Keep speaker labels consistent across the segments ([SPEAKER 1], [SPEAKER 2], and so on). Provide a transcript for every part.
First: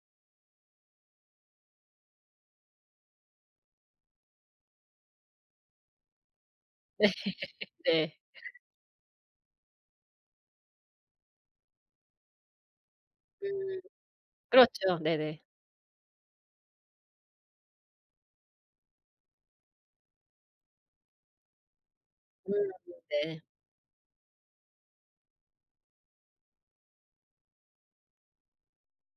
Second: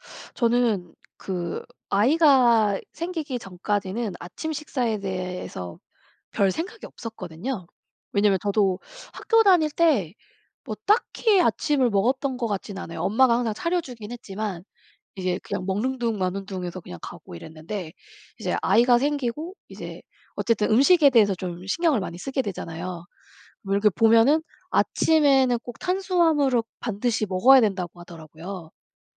[SPEAKER 1] 저는 그 아이가 생기기 전까지는 아침 식사에 대해서 별생각이
[SPEAKER 2] 네.
[SPEAKER 1] 없었거든요.
[SPEAKER 2] 네.
[SPEAKER 1] 왜냐하면 저도 학교 다닐 때 뭐 딱히 아침을 먹었던 것 같지는 않아요. 엄마가 항상 차려
[SPEAKER 2] 음.
[SPEAKER 1] 주긴 했지만
[SPEAKER 2] 그렇죠.
[SPEAKER 1] 이제
[SPEAKER 2] 네네.
[SPEAKER 1] 그냥 먹는 둥 마는 둥 해서 그냥 가고 이랬는데 이제 아이가 생기고 이제 어쨌든 음식에 대해서 좀 신경을 많이 쓰게
[SPEAKER 2] 음.
[SPEAKER 1] 되잖아요.
[SPEAKER 2] 네.
[SPEAKER 1] 뭐 이렇게 보면은 "아침에는 꼭 탄수화물을 반드시 먹어야 된다."고 하더라고요.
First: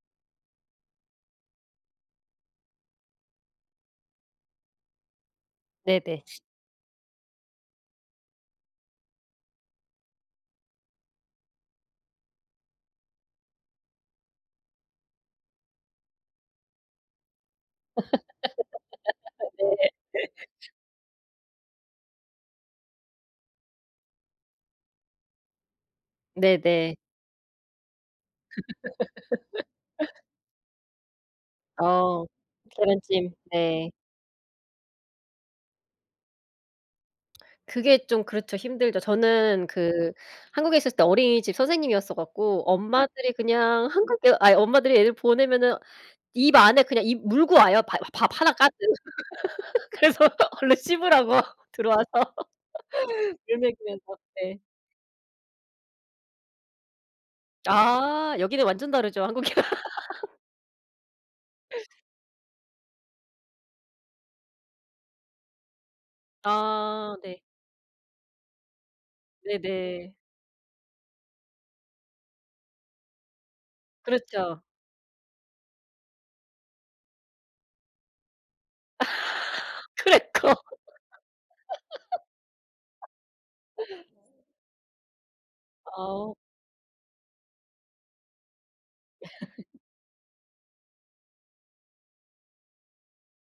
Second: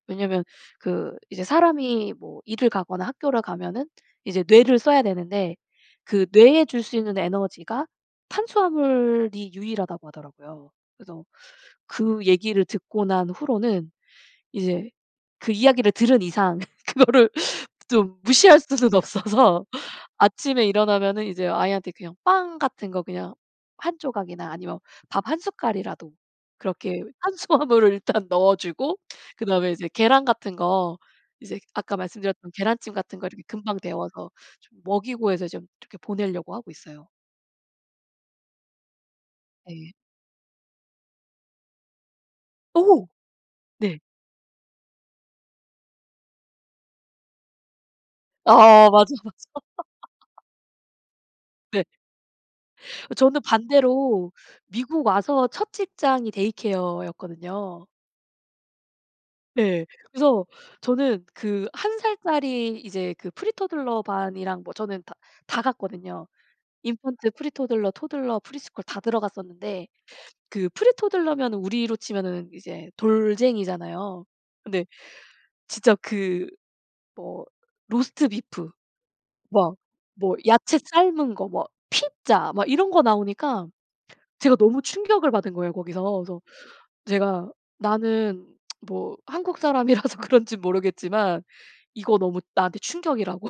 [SPEAKER 1] 왜냐하면 그 이제 사람이 뭐 일을 가거나 학교를 가면은 이제 뇌를 써야 되는데
[SPEAKER 2] 네네.
[SPEAKER 1] 그 "뇌에 줄 수 있는 에너지가 탄수화물이 유일하다."고 하더라고요. 그래서 그 얘기를 듣고 난 후로는 이제 그 이야기를 들은 이상 그거를 좀 무시할 수는 없어서
[SPEAKER 2] 네.
[SPEAKER 1] 아침에 일어나면은 이제 아이한테 그냥 빵 같은 거 그냥 1 조각이나 아니면 밥 1 숟갈이라도
[SPEAKER 2] 네네.
[SPEAKER 1] 그렇게 탄수화물을 일단 넣어주고 그다음에 이제 계란 같은 거 이제 아까
[SPEAKER 2] 어.
[SPEAKER 1] 말씀드렸던 계란찜 같은 거
[SPEAKER 2] 계란찜.
[SPEAKER 1] 이렇게 금방
[SPEAKER 2] 네.
[SPEAKER 1] 데워서 좀 먹이고 해서 좀 이렇게 보내려고 하고 있어요.
[SPEAKER 2] 그게 좀 그렇죠. 힘들죠. 저는
[SPEAKER 1] 네.
[SPEAKER 2] 그 한국에 있었을 때 어린이집 선생님이었어 갖고
[SPEAKER 1] 오!
[SPEAKER 2] 엄마들이 그냥
[SPEAKER 1] 네.
[SPEAKER 2] 한국에 아이 엄마들이 애를 보내면은 입 안에 그냥 입 물고 와요. 바 밥 하나 가득.
[SPEAKER 1] 아. 맞아, 맞아.
[SPEAKER 2] 그래서 얼른 씹으라고
[SPEAKER 1] 네.
[SPEAKER 2] 들어와서
[SPEAKER 1] 저는
[SPEAKER 2] 물 먹이면서.
[SPEAKER 1] 반대로
[SPEAKER 2] 네.
[SPEAKER 1] 미국 와서 첫 직장이 데이케어 였거든요.
[SPEAKER 2] 아. 여기는 완전 다르죠 한국이랑.
[SPEAKER 1] 예. 그래서 저는 그 1 살짜리 이제 그 프리토들러 반이랑 뭐 저는 다 다 갔거든요.
[SPEAKER 2] 아.
[SPEAKER 1] 인펀트,
[SPEAKER 2] 네.
[SPEAKER 1] 프리토들러, 토들러, 프리스쿨 다 들어갔었는데
[SPEAKER 2] 네네.
[SPEAKER 1] 그 프리토들러면 우리로 치면은 이제 돌쟁이잖아요.
[SPEAKER 2] 그렇죠.
[SPEAKER 1] 근데 진짜 그 뭐 로스트비프 막 뭐
[SPEAKER 2] 크래커.
[SPEAKER 1] 야채 삶은 거 뭐 피자 막 이런 거 나오니까 제가 너무 충격을 받은 거예요 거기서.
[SPEAKER 2] 아.
[SPEAKER 1] 그래서 제가 "나는 뭐 한국 사람이라서 그런지 모르겠지만 이거 너무 나한테 충격."이라고.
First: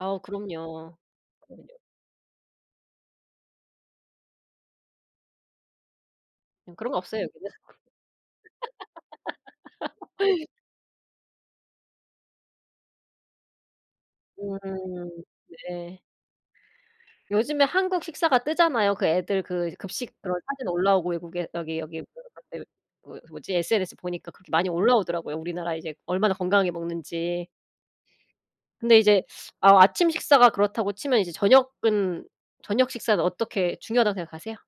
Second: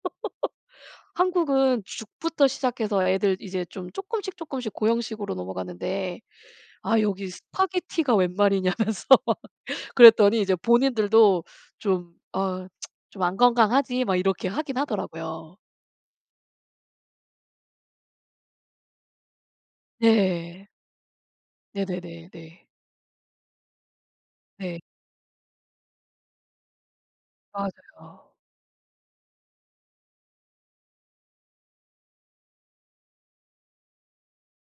[SPEAKER 2] 아우 그럼요. 그럼요.
[SPEAKER 1] "한국은 죽부터 시작해서 애들 이제 좀 쪼끔씩 쪼끔씩 고형식으로 넘어갔는데
[SPEAKER 2] 응 그런 거
[SPEAKER 1] 아
[SPEAKER 2] 없어요
[SPEAKER 1] 여기
[SPEAKER 2] 여기는.
[SPEAKER 1] 스파게티가 웬말이냐."면서 그랬더니 이제 본인들도 좀 "어 좀 안 건강하지." 막 이렇게 하긴
[SPEAKER 2] 음.
[SPEAKER 1] 하더라고요.
[SPEAKER 2] 네. 요즘에 한국 식사가 뜨잖아요. 그 애들 그 이제 급식 그런 사진
[SPEAKER 1] 네.
[SPEAKER 2] 올라오고 외국에 여기 여기 그
[SPEAKER 1] 네네네.
[SPEAKER 2] [unintelligible] 그
[SPEAKER 1] 네.
[SPEAKER 2] 그 뭐지? SNS 보니까 그렇게 많이
[SPEAKER 1] 네.
[SPEAKER 2] 올라오더라고요 우리나라 이제 얼마나 건강하게 먹는지.
[SPEAKER 1] 맞아요.
[SPEAKER 2] 근데 이제 아 아침 식사가 그렇다고 치면 이제 저녁은 저녁 식사는 어떻게 중요하다고 생각하세요?